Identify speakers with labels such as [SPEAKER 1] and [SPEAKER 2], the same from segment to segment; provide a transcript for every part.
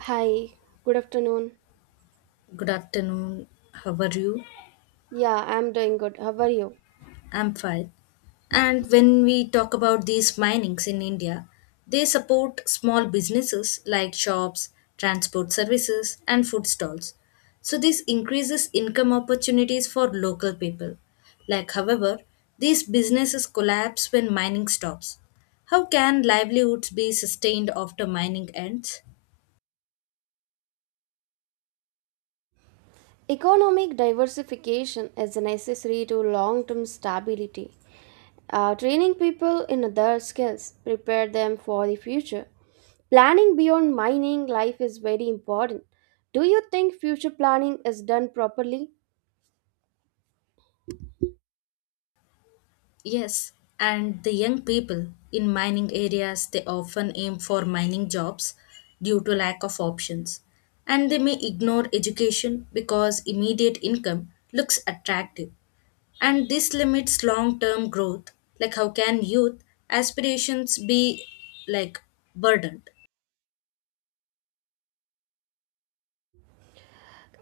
[SPEAKER 1] Hi, good afternoon.
[SPEAKER 2] Good afternoon. How are you?
[SPEAKER 1] Yeah, I'm doing good. How are you?
[SPEAKER 2] I'm fine. And when we talk about these minings in India, they support small businesses like shops, transport services, and food stalls. So this increases income opportunities for local people. Like, however, these businesses collapse when mining stops. How can livelihoods be sustained after mining ends?
[SPEAKER 1] Economic diversification is necessary to long term stability. Training people in other skills prepare them for the future. Planning beyond mining life is very important. Do you think future planning is done properly?
[SPEAKER 2] Yes, and the young people in mining areas, they often aim for mining jobs due to lack of options, and they may ignore education because immediate income looks attractive, and this limits long-term growth. Like, how can youth aspirations be, like, burdened?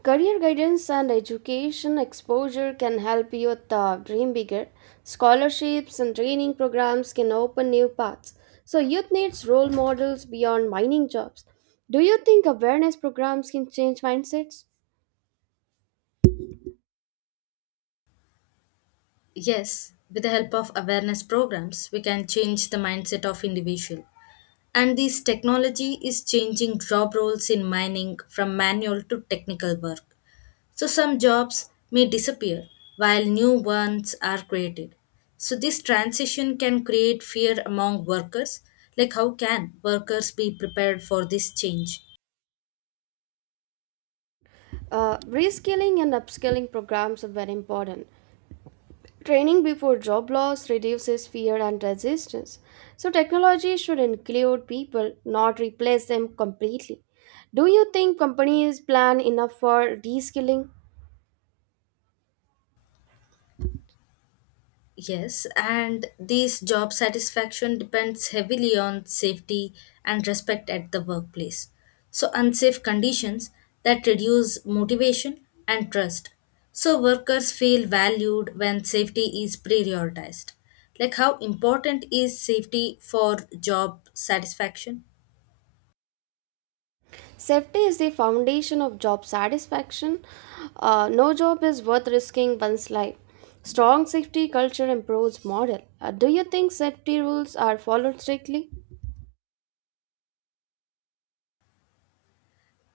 [SPEAKER 1] Career guidance and education exposure can help youth dream bigger. Scholarships and training programs can open new paths. So, youth needs role models beyond mining jobs. Do you think awareness programs can change mindsets?
[SPEAKER 2] Yes, with the help of awareness programs we can change the mindset of individual. And this technology is changing job roles in mining from manual to technical work. So some jobs may disappear while new ones are created. So this transition can create fear among workers. Like, how can workers be prepared for this change?
[SPEAKER 1] Reskilling and upskilling programs are very important. Training before job loss reduces fear and resistance. So, technology should include people, not replace them completely. Do you think companies plan enough for reskilling?
[SPEAKER 2] Yes, and these job satisfaction depends heavily on safety and respect at the workplace. So, unsafe conditions that reduce motivation and trust. So, workers feel valued when safety is prioritized. Like, how important is safety for job satisfaction?
[SPEAKER 1] Safety is the foundation of job satisfaction. No job is worth risking one's life. Strong safety culture improves morale. Do you think safety rules are followed strictly?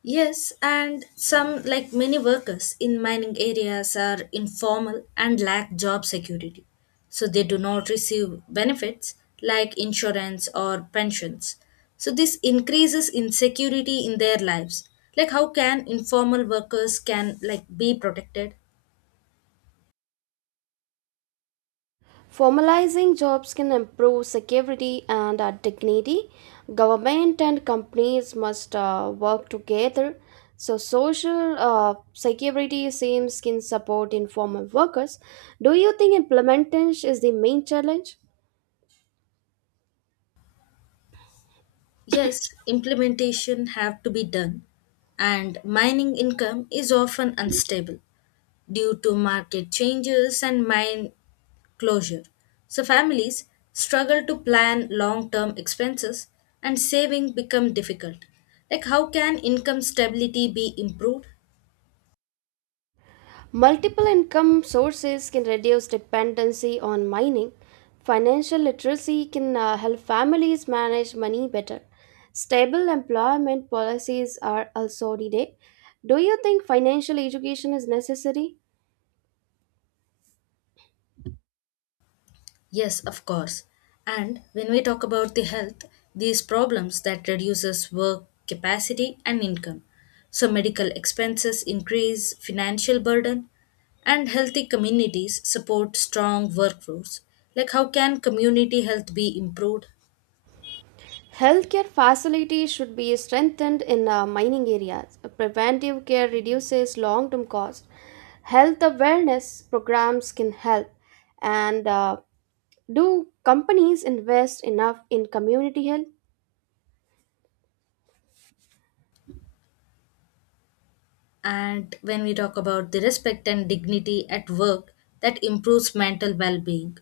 [SPEAKER 2] Yes, and some, like many workers in mining areas, are informal and lack job security. So they do not receive benefits like insurance or pensions. So this increases insecurity in their lives. Like, how can informal workers can, like, be protected?
[SPEAKER 1] Formalizing jobs can improve security and dignity. Government and companies must work together. So, social security schemes can support informal workers. Do you think implementation is the main challenge?
[SPEAKER 2] Yes, implementation have to be done, and mining income is often unstable due to market changes and mine closure. So families struggle to plan long-term expenses, and saving become difficult. Like, how can income stability be improved?
[SPEAKER 1] Multiple income sources can reduce dependency on mining. Financial literacy can help families manage money better. Stable employment policies are also needed. Do you think financial education is necessary?
[SPEAKER 2] Yes, of course. And when we talk about the health, these problems that reduces work capacity and income. So medical expenses increase, financial burden, and healthy communities support strong workforce. Like, how can community health be improved?
[SPEAKER 1] Healthcare facilities should be strengthened in mining areas. Preventive care reduces long term costs. Health awareness programs can help. And do companies invest enough in community health?
[SPEAKER 2] And when we talk about the respect and dignity at work, that improves mental well-being.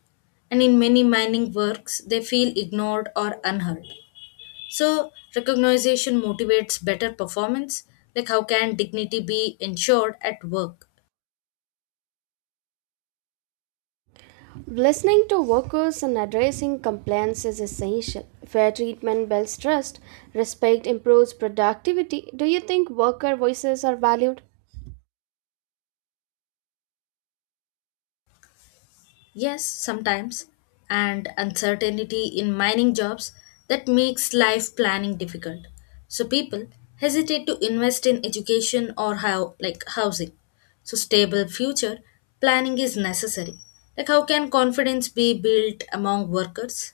[SPEAKER 2] And in many mining works, they feel ignored or unheard. So, recognition motivates better performance. Like, how can dignity be ensured at work?
[SPEAKER 1] Listening to workers and addressing complaints is essential. Fair treatment builds trust, respect improves productivity. Do you think worker voices are valued?
[SPEAKER 2] Yes, sometimes, and uncertainty in mining jobs that makes life planning difficult. So, people hesitate to invest in education or how like housing. So, stable future planning is necessary. Like, how can confidence be built among workers?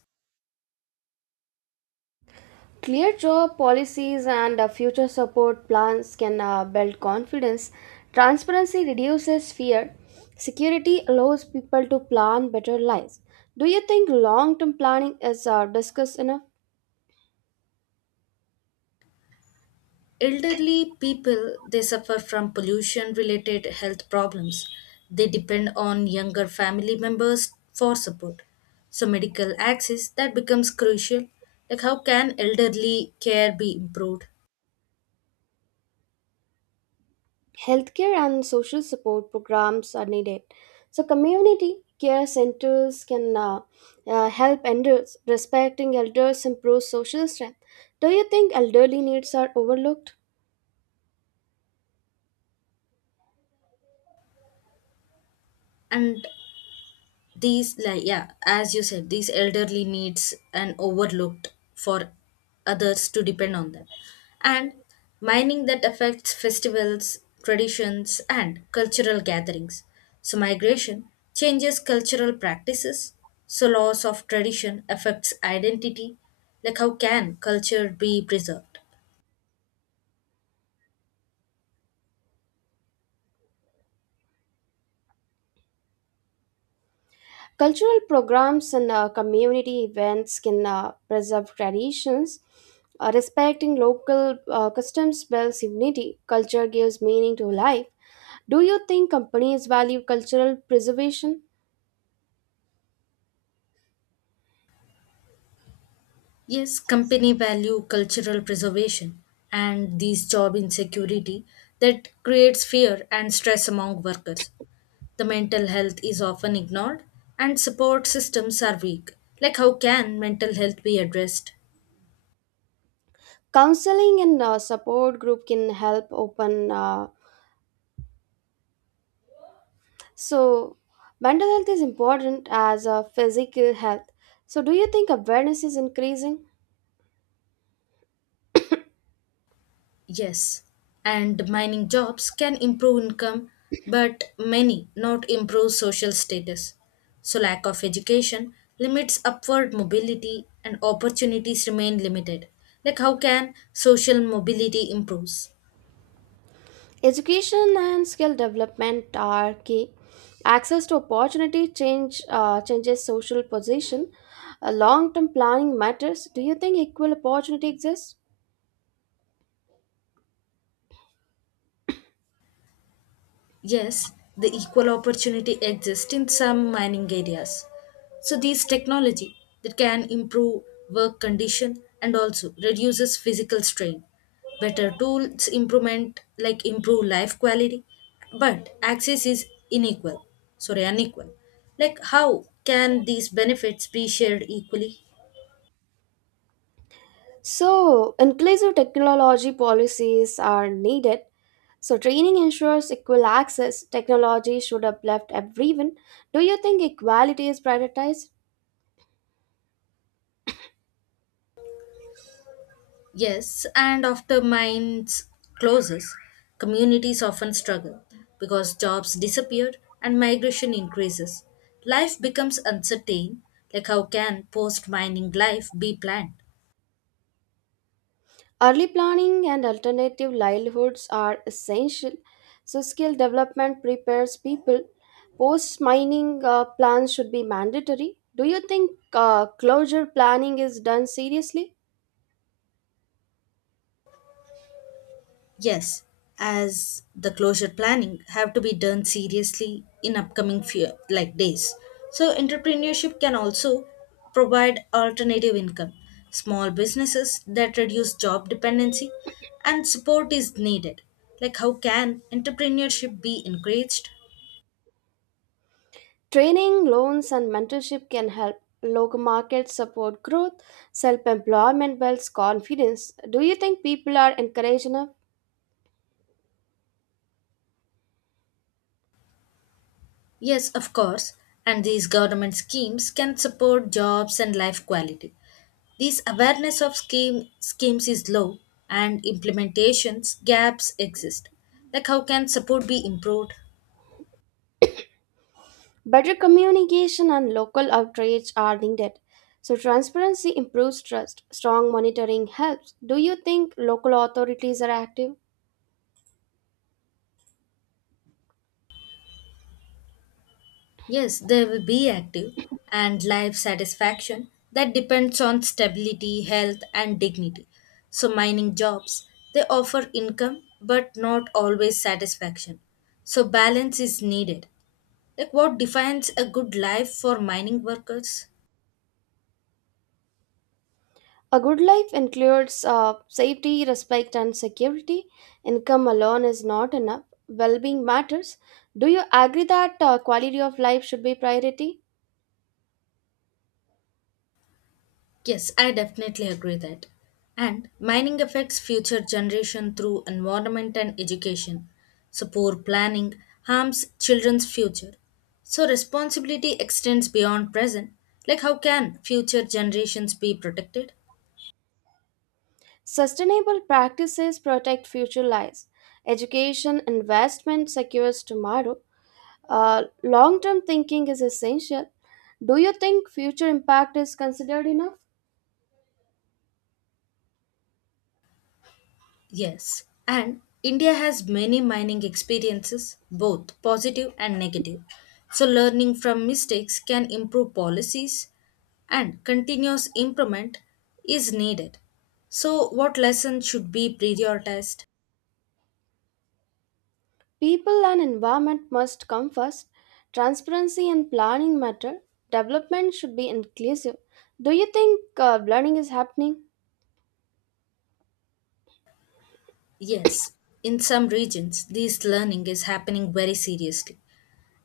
[SPEAKER 1] Clear job policies and future support plans can build confidence. Transparency reduces fear. Security allows people to plan better lives. Do you think long term planning is discussed enough?
[SPEAKER 2] Elderly people, they suffer from pollution related health problems. They depend on younger family members for support. So, medical access that becomes crucial. Like, how can elderly care be improved?
[SPEAKER 1] Healthcare and social support programs are needed. So, community care centers can help elders. Respecting elders improves social strength. Do you think elderly needs are overlooked?
[SPEAKER 2] And these, like, yeah, as you said, these elderly needs and overlooked for others to depend on them, and mining that affects festivals, traditions, and cultural gatherings. So migration changes cultural practices, so loss of tradition affects identity. Like, how can culture be preserved?
[SPEAKER 1] Cultural programs and community events can preserve traditions. Respecting local customs builds unity. Culture gives meaning to life. Do you think companies value cultural preservation?
[SPEAKER 2] Yes, company value cultural preservation, and these job insecurity that creates fear and stress among workers. The mental health is often ignored, and support systems are weak. Like, how can mental health be addressed?
[SPEAKER 1] Counseling and support group can help open. So, mental health is important as physical health. So, do you think awareness is increasing?
[SPEAKER 2] Yes, and mining jobs can improve income, but many not improve social status. So, lack of education limits upward mobility, and opportunities remain limited. Like, how can social mobility improve?
[SPEAKER 1] Education and skill development are key. Access to opportunity changes social position. Long-term planning matters. Do you think equal opportunity exists?
[SPEAKER 2] Yes, the equal opportunity exists in some mining areas. So these technology that can improve work condition and also reduces physical strain. Better tools improvement like improve life quality, but access is unequal. Sorry, unequal. Like, how can these benefits be shared equally?
[SPEAKER 1] So, inclusive technology policies are needed. So, training ensures equal access. Technology should uplift everyone. Do you think equality is prioritized?
[SPEAKER 2] Yes, and after mines closes, communities often struggle because jobs disappear and migration increases. Life becomes uncertain. Like, how can post mining life be planned?
[SPEAKER 1] Early planning and alternative livelihoods are essential. So, skill development prepares people. Post mining plans should be mandatory. Do you think closure planning is done seriously?
[SPEAKER 2] Yes, as the closure planning have to be done seriously in upcoming few like days. So entrepreneurship can also provide alternative income. Small businesses that reduce job dependency, and support is needed. Like, how can entrepreneurship be encouraged?
[SPEAKER 1] Training, loans, and mentorship can help local markets support growth. Self employment builds confidence. Do you think people are encouraged enough?
[SPEAKER 2] Yes, of course, and these government schemes can support jobs and life quality. This awareness of scheme, schemes is low, and implementations gaps exist. Like, how can support be improved?
[SPEAKER 1] Better communication and local outreach are needed. So, transparency improves trust. Strong monitoring helps. Do you think local authorities are active?
[SPEAKER 2] Yes, they will be active, and life satisfaction that depends on stability, health, and dignity. So mining jobs, they offer income but not always satisfaction. So balance is needed. Like, what defines a good life for mining workers?
[SPEAKER 1] A good life includes safety, respect, and security. Income alone is not enough. Well being matters. Do you agree that quality of life should be priority?
[SPEAKER 2] Yes, I definitely agree that. And mining affects future generation through environment and education. So poor planning harms children's future. So responsibility extends beyond present. Like, how can future generations be protected?
[SPEAKER 1] Sustainable practices protect future lives. Education investment secures tomorrow. Long term thinking is essential. Do you think future impact is considered enough?
[SPEAKER 2] Yes, and India has many mining experiences, both positive and negative. So, learning from mistakes can improve policies, and continuous improvement is needed. So, what lessons should be prioritized?
[SPEAKER 1] People and environment must come first. Transparency and planning matter. Development should be inclusive. Do you think learning is happening?
[SPEAKER 2] Yes, in some regions, this learning is happening very seriously,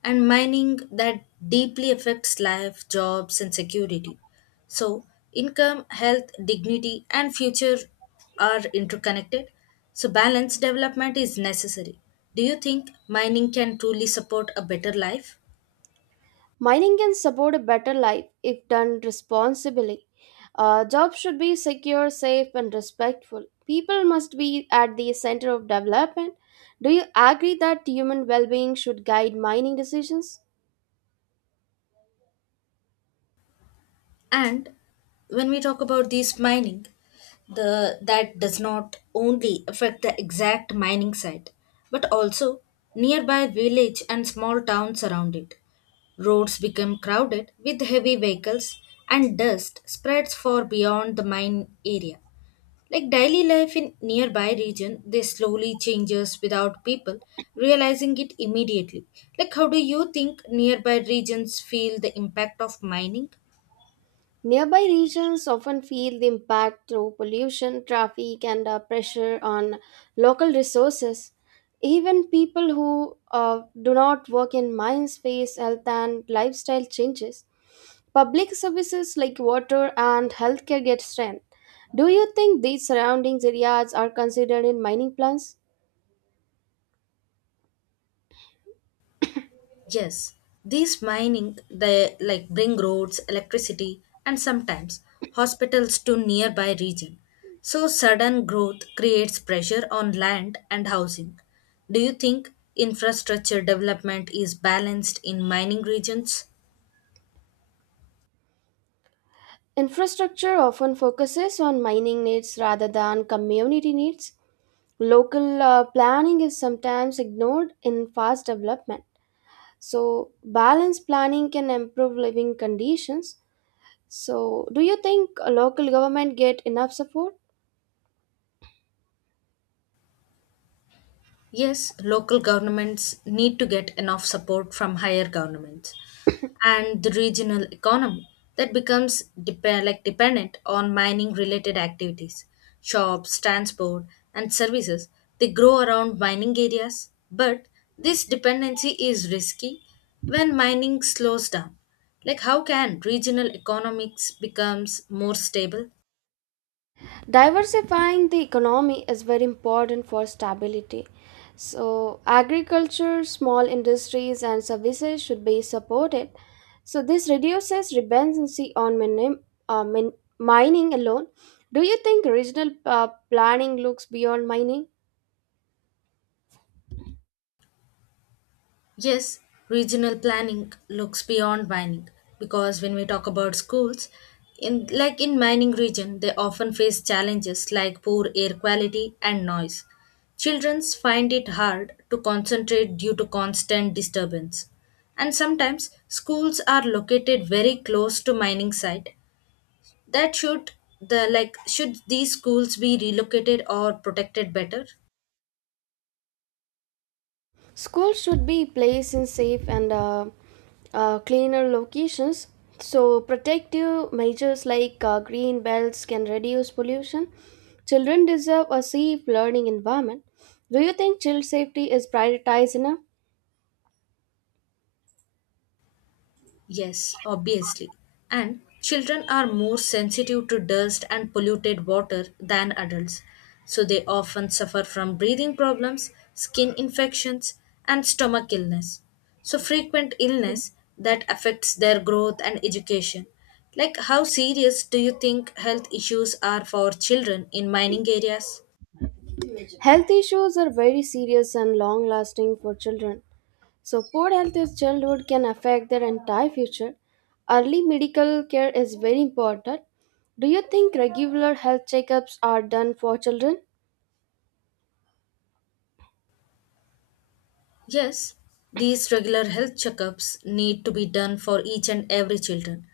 [SPEAKER 2] and mining that deeply affects life, jobs, and security. So, income, health, dignity, and future are interconnected. So, balanced development is necessary. Do you think mining can truly support a better life?
[SPEAKER 1] Mining can support a better life if done responsibly. Jobs should be secure, safe, and respectful. People must be at the center of development. Do you agree that human well being should guide mining decisions?
[SPEAKER 2] And when we talk about this mining, the that does not only affect the exact mining site, but also nearby village and small towns around it. Roads become crowded with heavy vehicles, and dust spreads far beyond the mine area. Like, daily life in nearby region, they slowly changes without people realizing it immediately. Like, how do you think nearby regions feel the impact of mining?
[SPEAKER 1] Nearby regions often feel the impact through pollution, traffic, and pressure on local resources. Even people who do not work in mines face health and lifestyle changes. Public services like water and healthcare get strained. Do you think these surrounding areas are considered in mining plans?
[SPEAKER 2] Yes, these mining they like bring roads, electricity, and sometimes hospitals to nearby region. So sudden growth creates pressure on land and housing. Do you think infrastructure development is balanced in mining regions?
[SPEAKER 1] Infrastructure often focuses on mining needs rather than community needs. Local planning is sometimes ignored in fast development. So, balanced planning can improve living conditions. So, do you think local government get enough support?
[SPEAKER 2] Yes, local governments need to get enough support from higher governments, and the regional economy that becomes dep- like dependent on mining related activities, shops, transport, and services. They grow around mining areas, but this dependency is risky when mining slows down. Like, how can regional economics becomes more stable?
[SPEAKER 1] Diversifying the economy is very important for stability. So, agriculture, small industries, and services should be supported. So, this reduces dependency on uh, min- mining alone. Do you think regional planning looks beyond mining?
[SPEAKER 2] Yes, regional planning looks beyond mining, because when we talk about schools, in like in mining region, they often face challenges like poor air quality and noise. Children find it hard to concentrate due to constant disturbance. And sometimes schools are located very close to mining site. That should the like should these schools be relocated or protected better?
[SPEAKER 1] Schools should be placed in safe and cleaner locations. So, protective measures like green belts can reduce pollution. Children deserve a safe learning environment. Do you think child safety is prioritized enough?
[SPEAKER 2] Yes, obviously. And children are more sensitive to dust and polluted water than adults. So they often suffer from breathing problems, skin infections, and stomach illness. So frequent illness that affects their growth and education. Like, how serious do you think health issues are for children in mining areas?
[SPEAKER 1] Health issues are very serious and long lasting for children. So, poor health in childhood can affect their entire future. Early medical care is very important. Do you think regular health checkups are done for children?
[SPEAKER 2] Yes, these regular health checkups need to be done for each and every children.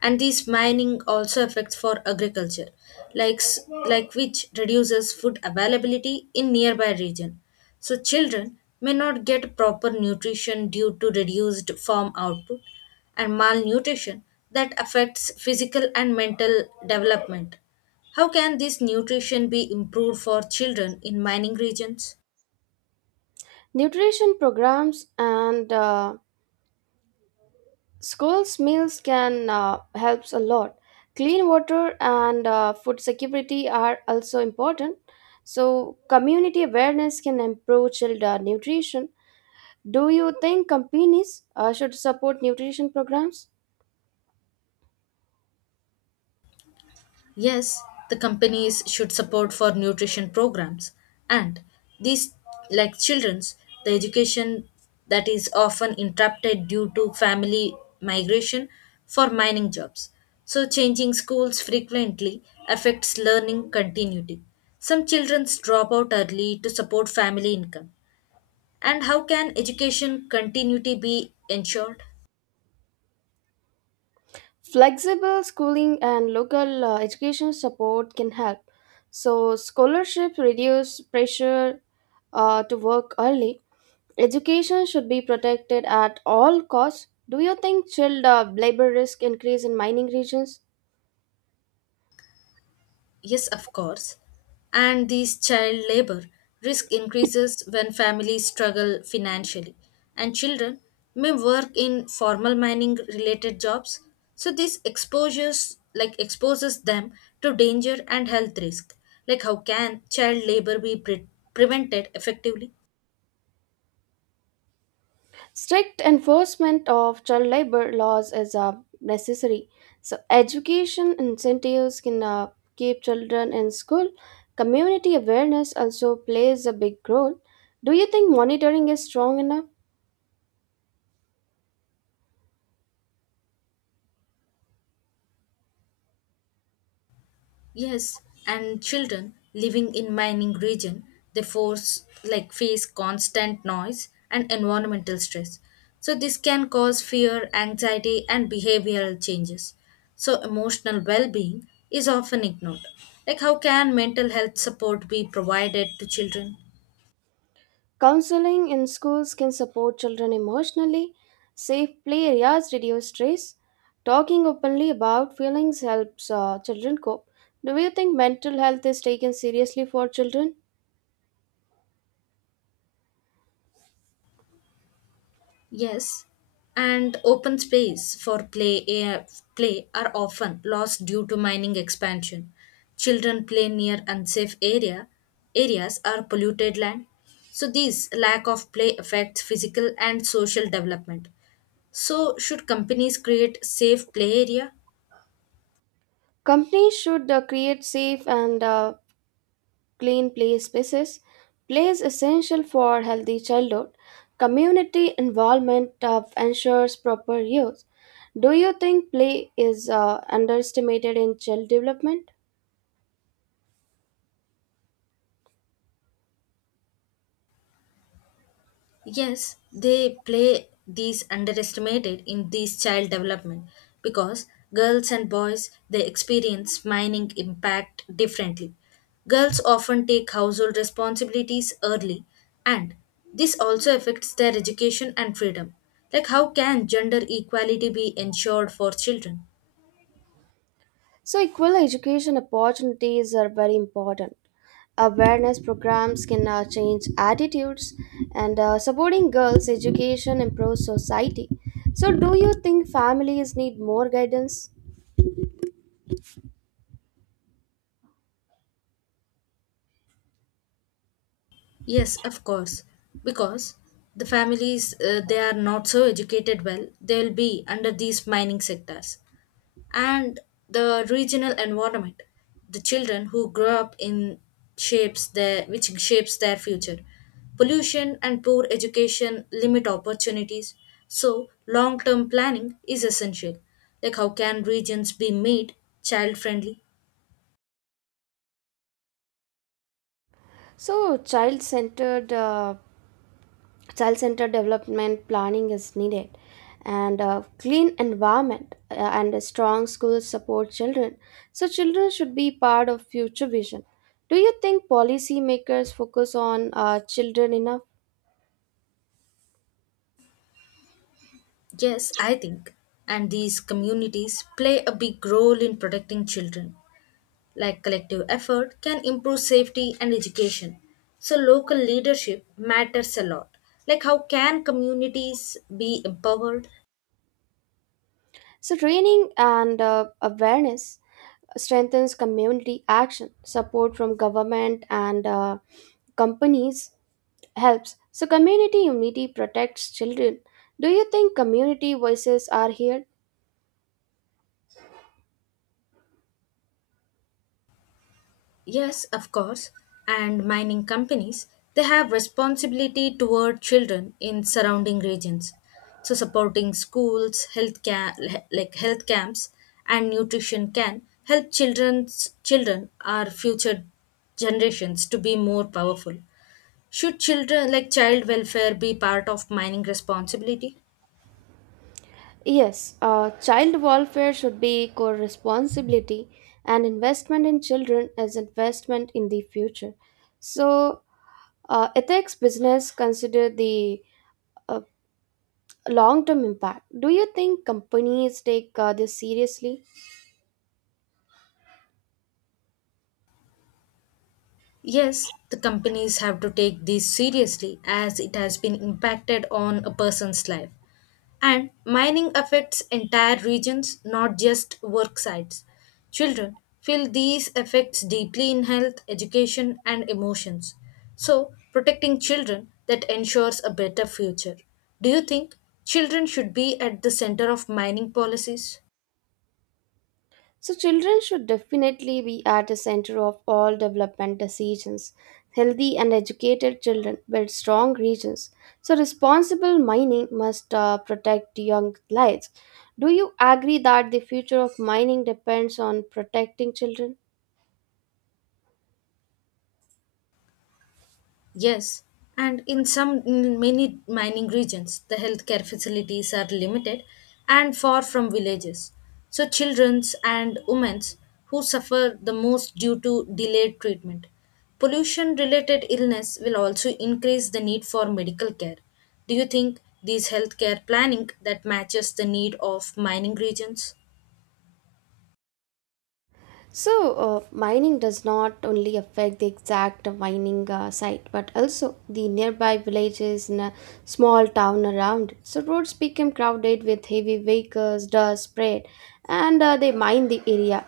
[SPEAKER 2] And these mining also affects for agriculture, like, s- like which reduces food availability in nearby region. So children may not get proper nutrition due to reduced farm output, and malnutrition that affects physical and mental development. How can this nutrition be improved for children in mining regions?
[SPEAKER 1] Nutrition programs and schools meals can helps a lot. Clean water and food security are also important. So community awareness can improve child nutrition. Do you think companies should support nutrition programs?
[SPEAKER 2] Yes, the companies should support for nutrition programs, and these like children's the education that is often interrupted due to family migration for mining jobs. So changing schools frequently affects learning continuity. Some children drop out early to support family income. And how can education continuity be ensured?
[SPEAKER 1] Flexible schooling and local education support can help. So scholarships reduce pressure to work early. Education should be protected at all costs. Do you think child labor risk increase in mining regions?
[SPEAKER 2] Yes, of course. And these child labor risk increases when families struggle financially, and children may work in formal mining related jobs. So this exposures like exposes them to danger and health risk. Like, how can child labor be prevented effectively?
[SPEAKER 1] Strict enforcement of child labor laws is necessary. So education incentives can keep children in school. Community awareness also plays a big role. Do you think monitoring is strong enough?
[SPEAKER 2] Yes, and children living in mining region, they force like face constant noise and environmental stress. So this can cause fear, anxiety, and behavioral changes. So emotional well-being is often ignored. Like, how can mental health support be provided to children?
[SPEAKER 1] Counseling in schools can support children emotionally. Safe play areas reduce stress. Talking openly about feelings helps children cope. Do you think mental health is taken seriously for children?
[SPEAKER 2] Yes, and open space for play, air, play are often lost due to mining expansion. Children play near unsafe areas or polluted land. So these lack of play affects physical and social development. So should companies create safe play area?
[SPEAKER 1] Companies should create safe and clean play spaces. Play is essential for healthy childhood. Community involvement ensures proper use. Do you think play is underestimated in child development?
[SPEAKER 2] Yes, they play these underestimated in these child development, because girls and boys they experience mining impact differently. Girls often take household responsibilities early, and this also affects their education and freedom. Like, how can gender equality be ensured for children?
[SPEAKER 1] So, equal education opportunities are very important. Awareness programs can change attitudes, and supporting girls' education improves society. So, do you think families need more guidance?
[SPEAKER 2] Yes, of course. Because the families they are not so educated well, they will be under these mining sectors. And the regional environment the children who grow up in shapes their which shapes their future, pollution and poor education limit opportunities, so long term planning is essential. Like, how can regions be made child friendly?
[SPEAKER 1] So, child centered development planning is needed, and a clean environment and a strong schools support children. So children should be part of future vision. Do you think policymakers focus on children enough?
[SPEAKER 2] Yes, I think. And these communities play a big role in protecting children, like collective effort, can improve safety and education. So local leadership matters a lot. Like, how can communities be empowered?
[SPEAKER 1] So training and awareness strengthens community action. Support from government and companies helps. So community unity protects children. Do you think community voices are here?
[SPEAKER 2] Yes, of course. And mining companies, they have responsibility toward children in surrounding regions. So supporting schools, health ca- like health camps and nutrition can help children's children our future generations to be more powerful. Should children like child welfare be part of mining responsibility?
[SPEAKER 1] Yes, child welfare should be core responsibility, and investment in children is investment in the future. So, ethics business consider the uh, long term impact. Do you think companies take this seriously?
[SPEAKER 2] Yes, the companies have to take this seriously as it has been impacted on a person's life. And mining affects entire regions, not just work sites. Children feel these effects deeply in health, education, and emotions. So, protecting children that ensures a better future. Do you think children should be at the center of mining policies?
[SPEAKER 1] So, children should definitely be at the center of all development decisions. Healthy and educated children build strong regions. So, responsible mining must protect young lives. Do you agree that the future of mining depends on protecting children?
[SPEAKER 2] Yes, and in some in many mining regions, the healthcare facilities are limited and far from villages. So children's and women's who suffer the most due to delayed treatment. Pollution related illness will also increase the need for medical care. Do you think these healthcare planning that matches the need of mining regions?
[SPEAKER 1] So, mining does not only affect the exact mining site but also the nearby villages and a small town around. So, roads become crowded with heavy vehicles, dust spread, and they mine the area.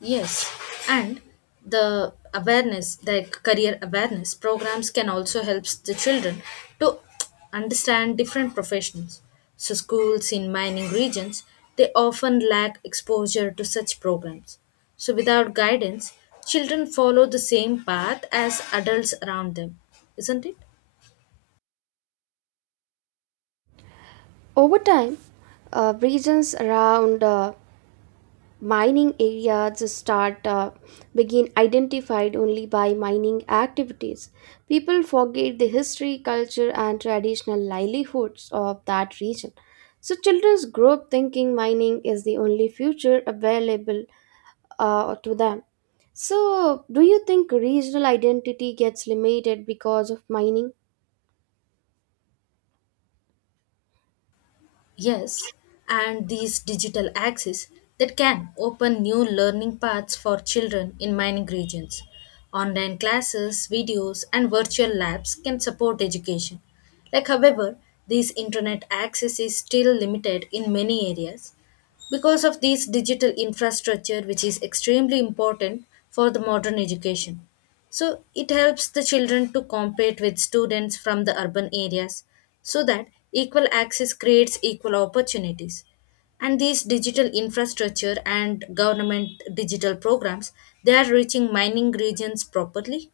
[SPEAKER 2] Yes, and the awareness, the career awareness programs can also help the children to understand different professions. So, schools in mining regions they often lack exposure to such programs. So, without guidance, children follow the same path as adults around them, isn't it?
[SPEAKER 1] Over time, regions around mining areas start begin identified only by mining activities. People forget the history, culture, and traditional livelihoods of that region. So children grow up thinking mining is the only future available to them. So do you think regional identity gets limited because of mining?
[SPEAKER 2] Yes, and these digital access that can open new learning paths for children in mining regions. Online classes, videos, and virtual labs can support education. Like, however, this internet access is still limited in many areas, because of this digital infrastructure which is extremely important for the modern education, so it helps the children to compete with students from the urban areas, so that equal access creates equal opportunities. And these digital infrastructure and government digital programs, they are reaching mining regions properly.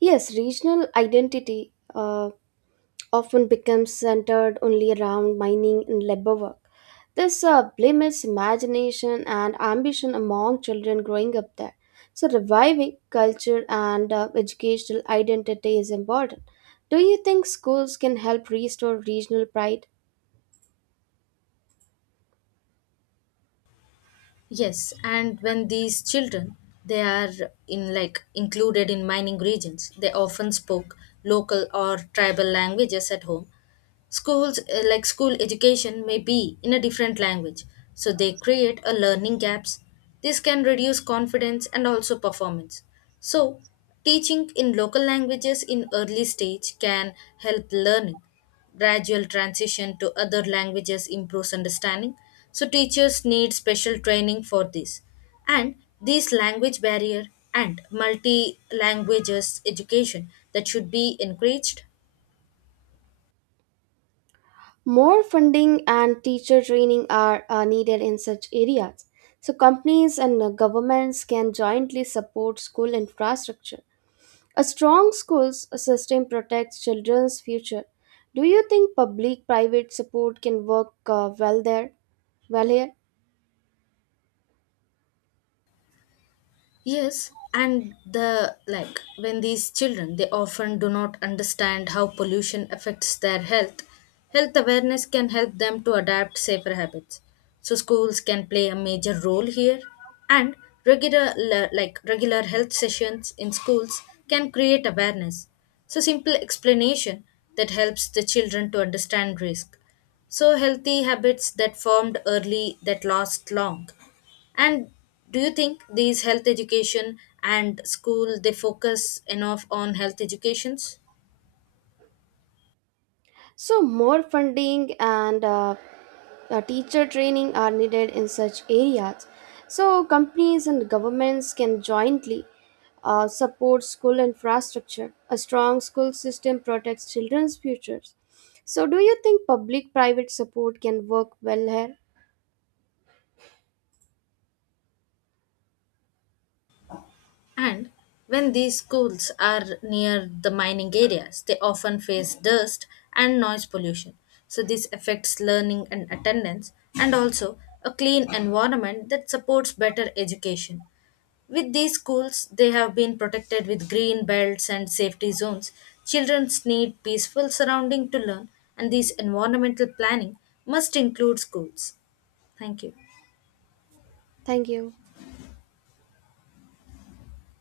[SPEAKER 1] Yes, regional identity often becomes centered only around mining and labor work. This limits imagination and ambition among children growing up there. So, reviving culture and educational identity is important. Do you think schools can help restore regional pride?
[SPEAKER 2] Yes, and when these children they are in like included in mining regions, they often spoke local or tribal languages at home. Schools like school education may be in a different language, so they create a learning gaps. This can reduce confidence and also performance. So, teaching in local languages in early stage can help learning, gradual transition to other languages improves understanding, so teachers need special training for this. And this language barrier and multi languages education that should be encouraged.
[SPEAKER 1] More funding and teacher training are needed in such areas. So, companies and governments can jointly support school infrastructure. A strong schools system protects children's future. Do you think public-private support can work well there? Well here,
[SPEAKER 2] Yes, and the like when these children they often do not understand how pollution affects their health. Health awareness can help them to adapt safer habits. So schools can play a major role here, and regular le- like regular health sessions in schools can create awareness. So simple explanation that helps the children to understand risk. So healthy habits that formed early that last long. And do you think these health education and school they focus enough on health educations?
[SPEAKER 1] so more funding and teacher training are needed in such areas. So companies and governments can jointly support school infrastructure. A strong school system protects children's futures. So do you think public-private support can work well here?
[SPEAKER 2] And when these schools are near the mining areas, they often face dust and noise pollution. So this affects learning and attendance, and also a clean environment that supports better education. With these schools, they have been protected with green belts and safety zones. Children need peaceful surrounding to learn, and this environmental planning must include schools. Thank you.
[SPEAKER 1] Thank you.